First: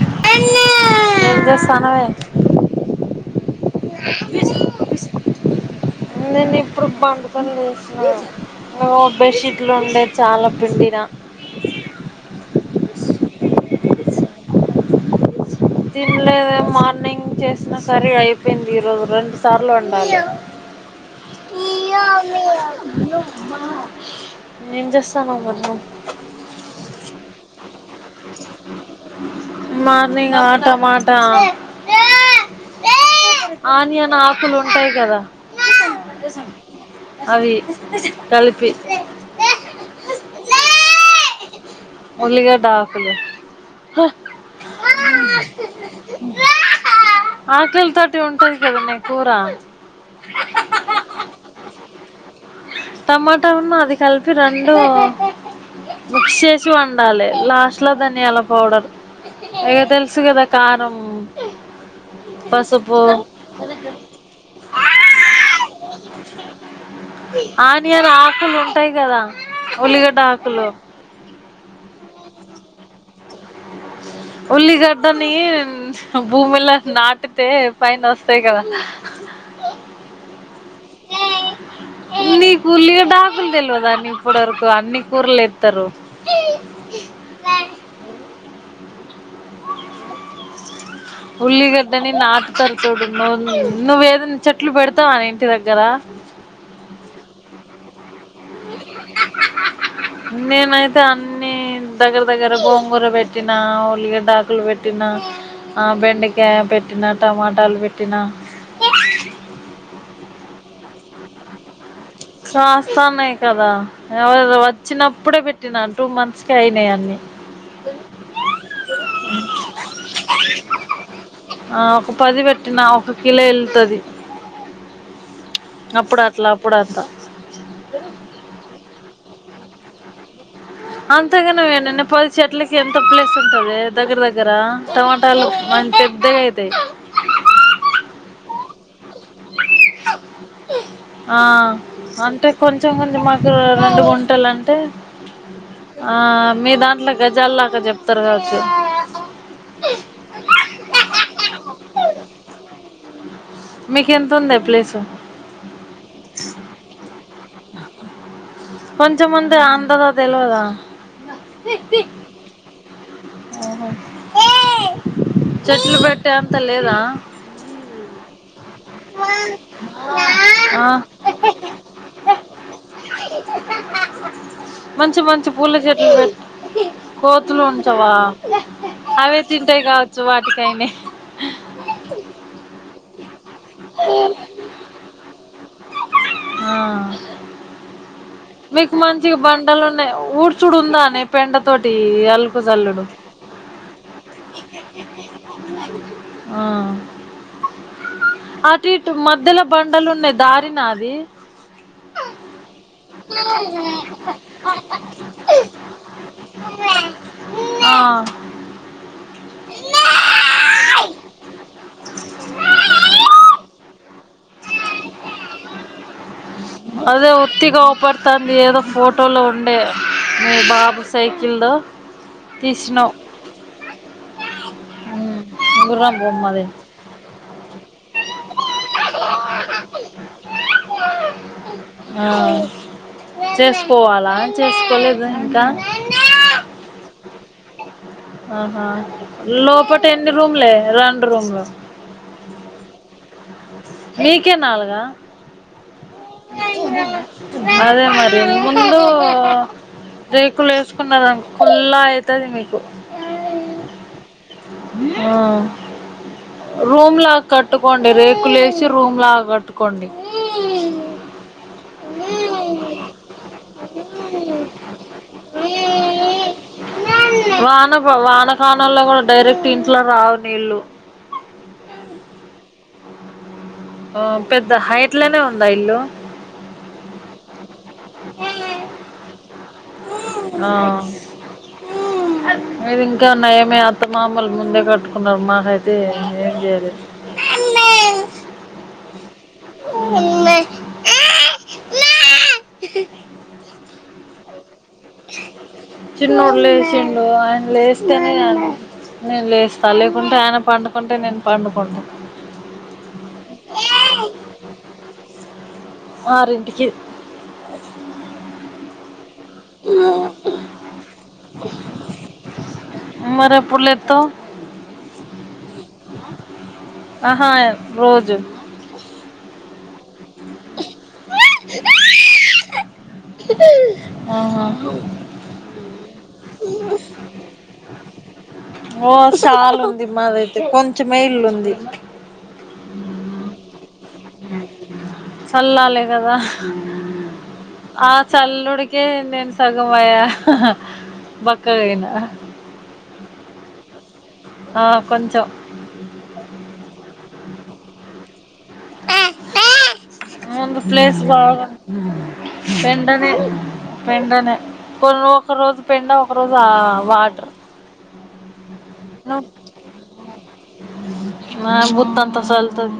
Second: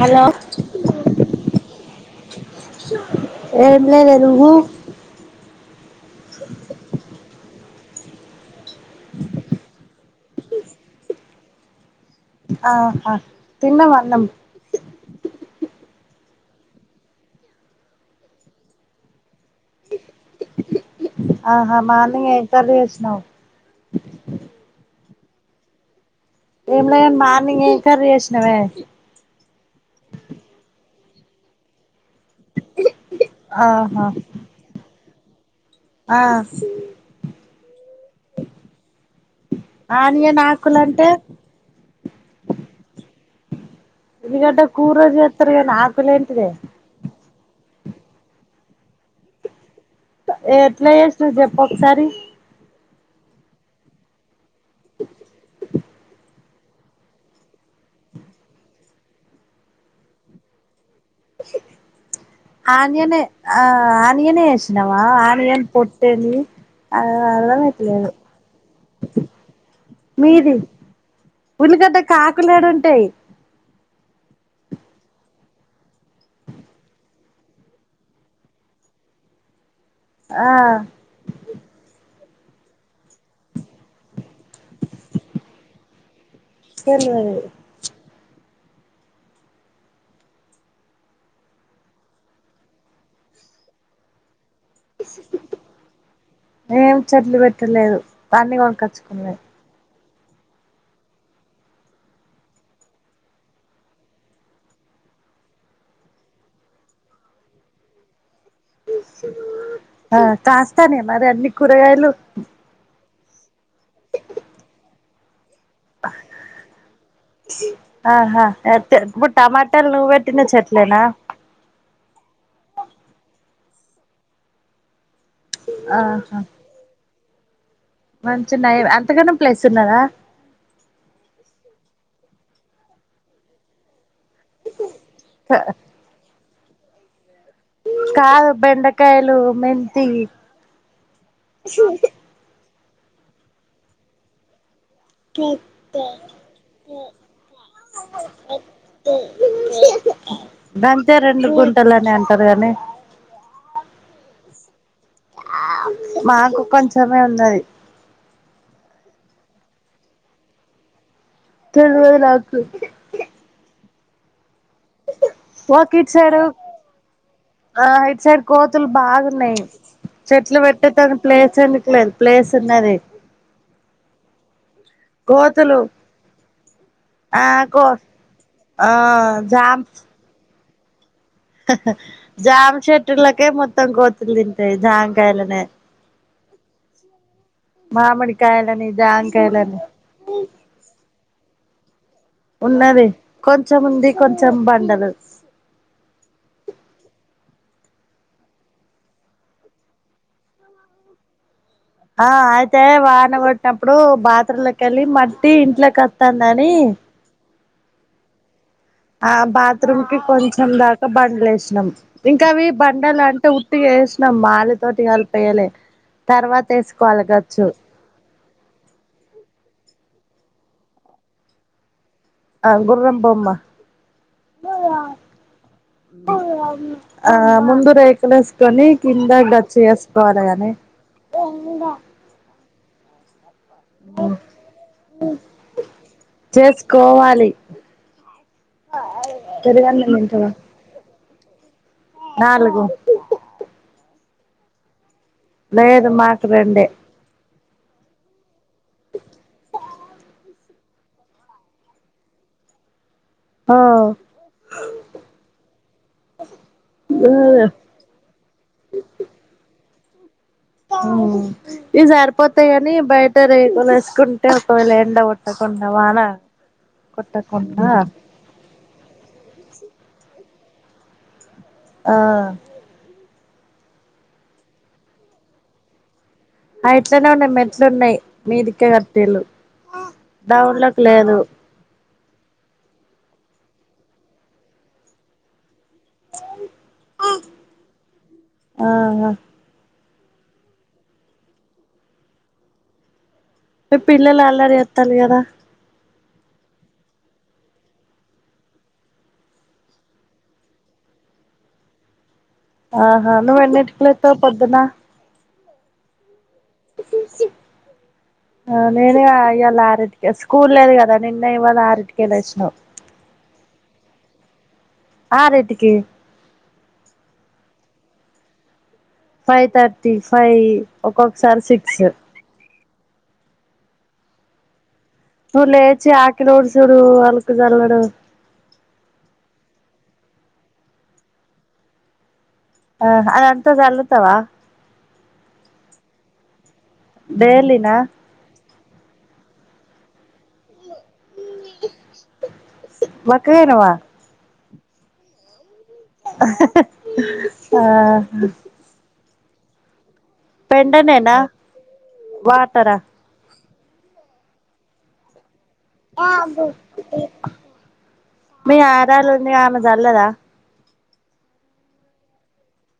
Hello ఎమ్ చేస్తానవే ఏం లేదే నువ్వు ఆ లో బెడ్షీట్లుండే చాలా పిండినా [inaudible] ఆహా తిన్నాం అన్నం తినలేదే మార్నింగ్ చేసిన కర్రీ అయిపోయింది ఈ రోజు రెండు సార్లు వండాలి ఆహా మార్నింగ్ ఏం కర్రీ చేసినావు ఏం చేస్ తను ము [unintelligible] ఏమి లే మార్నింగ్ ఏం కర్రీ చేసినవే మాటా ఆహా ఆనియన్ ఆకులు ఉంటాయి కదా ఆ అవి కలిపి ఆనియన్ ఆకులంటే ఉల్లిగడ్డ ఆకులు ఉల్లిగడ్డ కూర చేత్తరుగాని ఆకులేంటిదే ఆకులు తోటి ఉంటది కద మే కూర ఎట్ల చేస్తివ్ చెప్ప్ ఒకసారి టమాటా ఉన్ను అది కలిపి ర అండూ మిక్స్ చే చి వండాలి లాస్ట్ లో ధనియాల పౌడర్ ఇక తెలుసు కదా కారం పసుపు ఆనియనే ఆ ఆనియనే ఏసినావా ఆనియన్ పొట్టేని అ అర్ధమైతలేదు ఆనియన్ ఆకులు ఉంటాయి కదా ఉల్లిగడ్డ మీది ఆకులు ఉల్లిగడ్డకు ఆకులేడుంటయ్ [unintelligible] ఉల్లిగడ్డని భూమిలో నాటితే పైనొస్తాయి కదా ఆ కున్ని ఉల్లిగడ్డకులు తెల్వదా ఇప్పటి వరకు అన్ని కూరలు ఎతరు తెల్వది ఉల్లిగడ్డని నాటుతరు చూడు నువ్వే చెట్లు పెడతావానే ఇంటి దగ్గర ఏం చెట్లు పెట్టలేదు అన్నీ కొనకోచుకున్లే నేనైతే అన్నిీ దగ్గర దగ్గర గోంగూర పెట్టినా ఉల్లిగడాకులు పెట్టినా ఆ బెండకాయ పెట్టినా టమాటాలు పెట్టినా ఆ కాస్తానే మరి అన్ని కూరగాయలు [unintelligible] సమ కదా చిన్నప్పుడే పెట్ ఆహా ఇప్పుడు టమాటలు నువ్వు పెట్టిన చెట్లేనా ఆ ఒక పది పెట్టిన ఒక కిలో ఎల్తది అప్పుడు అట్లా అప్పుడు అట్లా [inaudible] మంచి నయమే ఆ అంత గణం ప్లేస్ ఉన్నాదా అంతగనం ఏడన్ననా పది చెట్లకి ఎంత ప్లేస్ ఉంటదే దగ్గర దగ్గర టమోటాలు మంచి తే కాదు బెండకాయలు మెంతి ఆ అంతే కొంచెం కొంచెం మాకు రెండు గుంటలు అంటే ఆ మీ దాంట్లో గజాల్లాక చెప్తారు కావచ్చు అంతే రెండు గుంటలు అని అంటారు గానీ మీకు ఎంత ఉందే ప్లేసు మాకు కొంచమే ఉన్నది [inaudible] కొంచ ముంది అందదా తెలివదా తెలువదు నాకు [inaudible] పోక్ చెట్లు ఇట్ పెట్టే సైడ్ అంత లేదా ఆ ఇట్ సైడ్ కోత్ తులు బాగున్నాయి. చెట్లు ఆ పెట్టేతనికి ప్లేస్ ఎందుకలేదు ప్లేస్ ఉన్నది. మంచి మంచి పూల కోతులు చెట్లు పెట్ ఆ కోతులు కో ఉంచవా ఆ అవే తింటాయి జామ్ కావచ్చు. వాట్ టీకాన్నే జామ్ చెట్ ట్టులకే మొత్తం కోతులు తింటాయి. జాంకాయలనే ఆహ్ మామిడి మీకు మంచిగా బండలు ఉన్నాయి. ఊడ్చుడుందానే పెండ తోటి అలుకు జల్లుడు ఉన్నది కొంచెం ఉంది. కొంచెం బండలు ఆ అటు ఇటు మధ్యలో బండలు ఉన్నాయి. దారినా అది ఆ ఆద్ అయితే వాన పడ్తప్పుడు బాత్రూమ్లకెళ్ళి మట్టి ఇంట్లకొత్తందని. ఆహ్ ఆ బాత్రూమ్ కి కొంచెం దాకా బండలు ఏసినాం. ఇంకా అవి బండలు అంటే ఉట్టిగా ఏసినాం. మాల్తోటి కలిపేయాలే తర్వాత ఏసుకోలగచ్చు. తంది ఏదో ఫోటోలో ఉండే. మీ బాబు సైకిల్ దో ఆ గుర్రం బొమ్మ. గుర్రం బొమ్మది ఆ ముందు రేకులు ఏసుకొని కింద గచ్ ఏసుకోవాలేగాని. ఆ చేసుకోవాలా, చేసుకోలేద ఇంకా. చేసుకోవాలి ఆహ్ హా పెరుగన్నం లోపటేన్ని తింటవా రూమ్లే రొం డ్రూమ్ల నాలుగు మీకే నాలుగా లేదు మాకు రెండే. అదే మరి మున్ రేకులు ఏసుకున్నారనిక్కో కుల్లా అయితది. మీకు ఆ ఆ రూమ్ లా కట్టుకోండి. రేకులేసి రూమ్లా కట్టుకోండి. ఆహ్ ఇవి సరిపోతాయి కాని. బయట రేకులేసుకుంటే ఒకవేళ ఎండ కొట్టకుండా. వాన కొట్టకుండా వాన ప వాన కాలంలో కూడా డైరెక్ట్ ఇంట్లో రావు నీళ్ళు ఆ ఆ పెద్ద హైట్లానే ఉందా. ఇల్లు ఐట్లనే ఉన్నాయి మెట్లున్నాయి. మీ దిక్కే కట్టిళ్ళు దౌన్లోక్ లేదు. మీది ఇంకా ఉన్నాయమే. అత్త, మామలు ముందే కట్టుకున్నారు. మాకయితే తే ఏం చేయలే ఆ హా న్నా పిల్లలు అలారే చిన్నోడు లేచిండు ఆయన లేస్తేనే నేను లేస్తా లేకుంటే ఆయన పండుకుంటే నేను పండుకుంటా ఆహా నువ్వు ఎన్నటికి లేస్తావ్ పొద్దున్న [unintelligible] ఇచ్చి ఆ నేనే ఈయల ఆరిటిక స్కూల్ లేదు కదా నిన్న ఇవవాళ అరిటికె వచ్చినావు మరి [unintelligible] ఆ రేటికి ఆహా రోజు ఫైవ్ త [unintelligible] ఫైవ్ ఒక్కొక్కసారి సిక్స్ ఆహా నువ్వు లేచి ఆకిలు ఊడ్సుడు అల్కుజల్లుడు ఓ చాల ఉంది మాదైతే కొంచమే ఇల్లుంది ఆ అదంత చల్లుతవా చల్లాలి కదా డైలీనా ఆ చల్లుడు కే నేను సగమయ బక్క గైనా [unintelligible] ఆ కొంచం ఆ ముందు ప్లేస్ పెండనేనా బాగు వాటరా పెండనే పెండనే కొను మీ ఆరాలో ఉంది ఆమె చల్లదా మా బుత్త అంత చల్తది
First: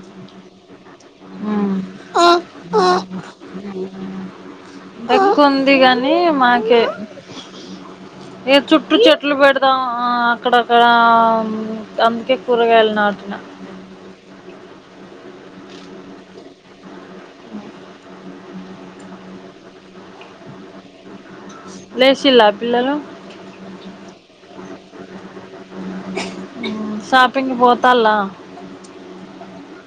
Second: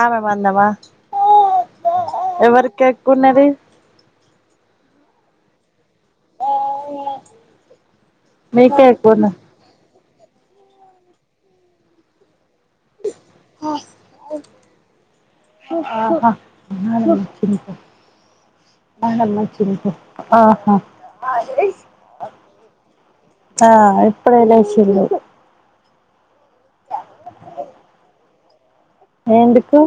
ఆమె మందమా ఎవరికి ఎక్కువ ఉన్నది తక్కువ ఉంది గానీ [unintelligible] మాకే ఏ మీకే చుట్టూ చెట్లు ఎక్కువున్నది పెడదాం ఆ అక్కడక్కడ అందుకే కూరగాయలు నాటు ఆహ [unintelligible] అల్లం మంచిది తిం ఆహా దిస్ లేసిల్లా పిల్లలు ఆ ఇప్పుడెనా ఇచ్చిల్లు షాపింగ్ పోతాల్ల ఎందుకు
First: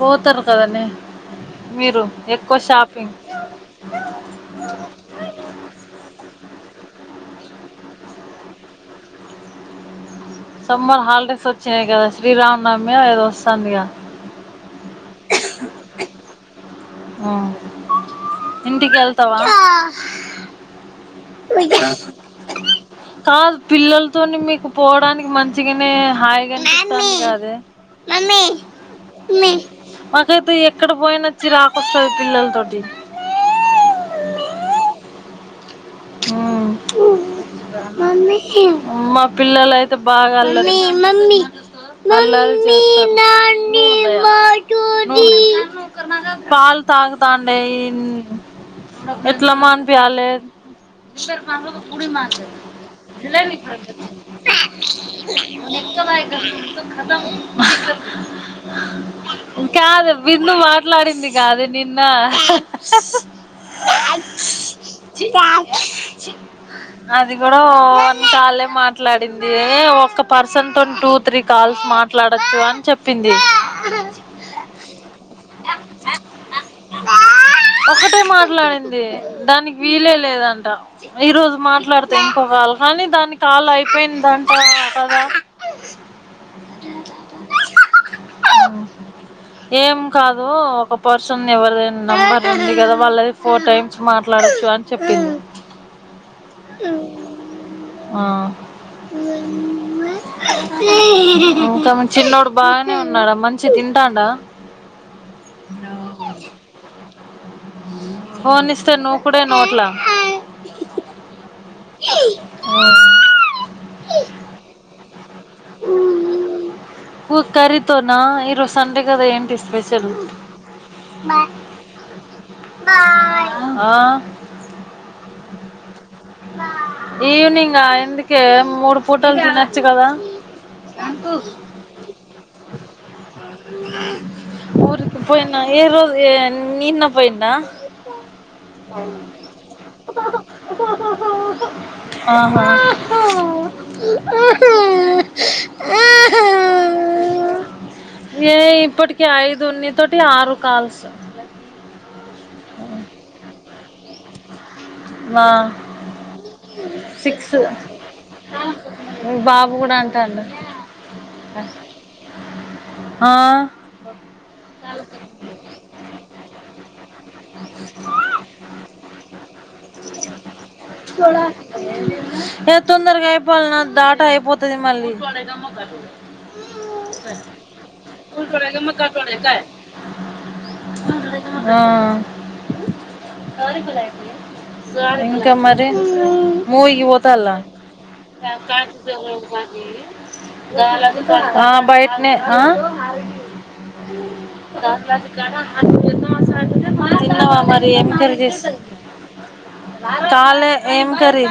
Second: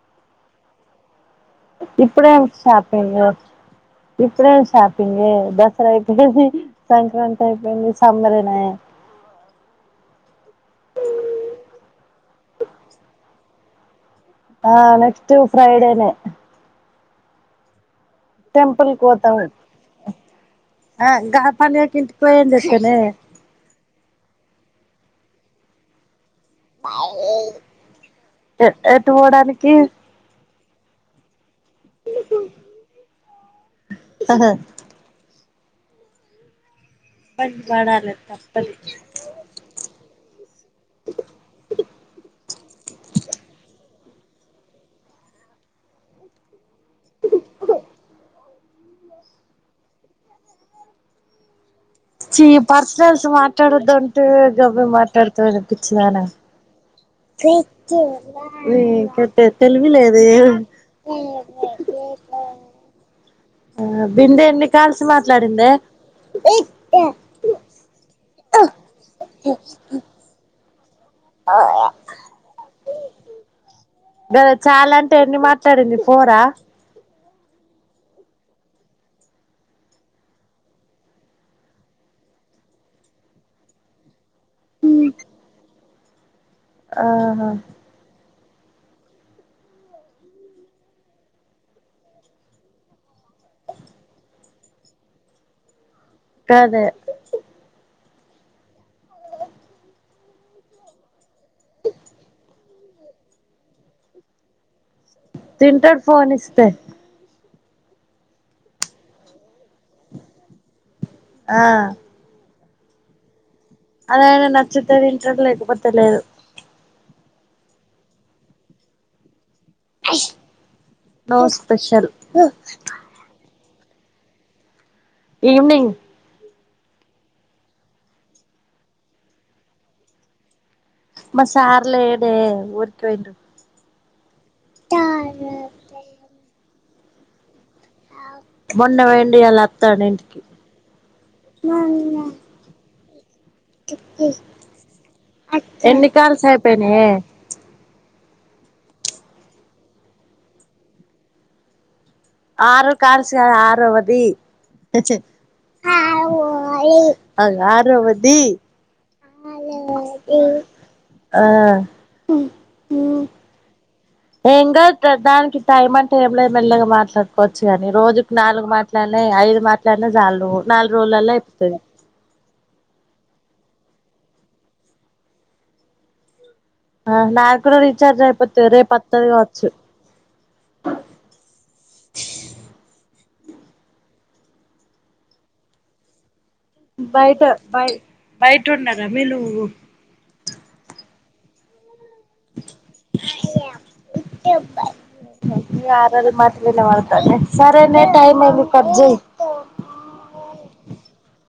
పోతరు కదనే ఇప్పుడేం షాపింగ్ ఇప్పుడేం షాపింగ్ ఏ దసరా అయిపోదిహ్ సంక్రాంతి అయిపో మొన్న సంబర న సమ్మర్ హాలిడేస్ వచ్చాయి కదా శ్రీరామనమి ఏదో వస్తాంది ఇగ టూ ఫ్రై డేనె ఆ ఇంటికి కి వెళ్తవ పోతాం ఆ గా పండగకి ఇంటికి పోయని చెప్పానే కాదు పిల్లలతోని మీకు పోడానికి మంచిగానే హయ్ మామ్మి మమ్మి ఎటు పోవడానికి మమ్మ ఇక్కడ పోయిన చిరాక్ వస్తద్ పిల్లలతోటి ఇబ్బంది ఆ పడాలి తప్పదు మా పిల్లలయితే బాగా అల్లరి పాల్ తాగుతాండే ఇన్ ఎట్ల మానిపియా లె విషర్ [unintelligible] కుడి మాచె ఛీ పర్సనల్స్ జిలేబీ మాట్లాడొద్దు ఖాతెహె అంటే గవ్వే మాట్లాడుతావే పిచ్చిదానా నీకంటే తెలివి కాదు లేదు బిందు మాట్లాడింది కాదు నిన్న ఆ బిందె ఎన్ని కాల్స్ మాట్లాడిందే అది కూడ ఒన్ కాలే మాట్లాడింది ఎ ఒక్క పర్సన్ తో టూ త్రీ కాల్స్ మాట్లాడొచ్చు అని చెప్పింది గద్ చాల అంటే ఎన్ని మాట్లాడింది ఫోరా ఒకటే మాట్లాడింది దానికి వీలే లేదంటే ట ఈ రోజు మాట్లాడితే ఇంకో కాల్ కానీ దాని కాళ్ అయిపోయింది దా ఉమ్ ఆహ ఏం కాదు ఒక పర్సన్ ఎవరిదైనా నంబర్ ఉంది కదా వాళ్ళది ఫోర్ టైమ్స్ మాట్లాడొచ్చు అని చెప్పింది గదే ఆ ఇంక చిన్నోడు బాగానే ఉన్నాడ మంచి తింటాండ తింటాడ్ ఫోన్ ఇస్తె ఫోన్ ఇస్తే నువ్వు కూడ నోట్ల ఆ ఆ అదైనా నచ్చతుది లేకపోతేలేదు ఊకరీతోనా ఈ రోజు సండే కదా ఏంటిస్త పైసలు నో స్పెషల్ ఆ ఈవనింగ్ ఈవినింగ్ ఎందుకే మూడు పూటలు తినొచ్చు కదా మ సార్లేడే ఊరికి పోయిండు ఊరుకి పోయిన్న ఏ రోజు ఏ నిన్న పోయిన మొన్న పోయిండు అ మమ్మే ఆ హ ఎన్ని కాల్స్ అయిపోయినే ఏ ఇప్పటికి ఐదున్న తోటి ఆరు కాల్స్ ఆరు కాల్స్ కాదు ఆరువది మా సిక్స్ ఆరోవది బాబు కూడా అంటాండ్ ఆ ఆ ఏంకా దానికి టైం అంటే ఏమిలే మెల్లగా మాట్లాడుకోవచ్చు కాని రోజుకి నాలుగు మాట్లాడినాయిఐ మాట్లాడిన రాళ్లు నాలుగు రోజులల్లో చెప్తది ఏ తొందరగా అయిపోలనా డేటా అయిపోతది మళ్ళీ ఆ నాకు కూడా రీఛార్జ్ అయిపోతే రేపుత్తది కావచ్చు గరి గులయి [unintelligible] ఇంకా మరి మూవిగి బయట పోతల బయ బయట ఉన్నారా మీ నువ్వు ఆ బై అట్నె ఆ అరరి మాటలు వినబడతాన్నాయి తిన్నావా మరి సరేనే ఏమి కర్రి టైం అయింది జేస్ కట్ చెయ్ [unintelligible] కాలే ఏం కర్రి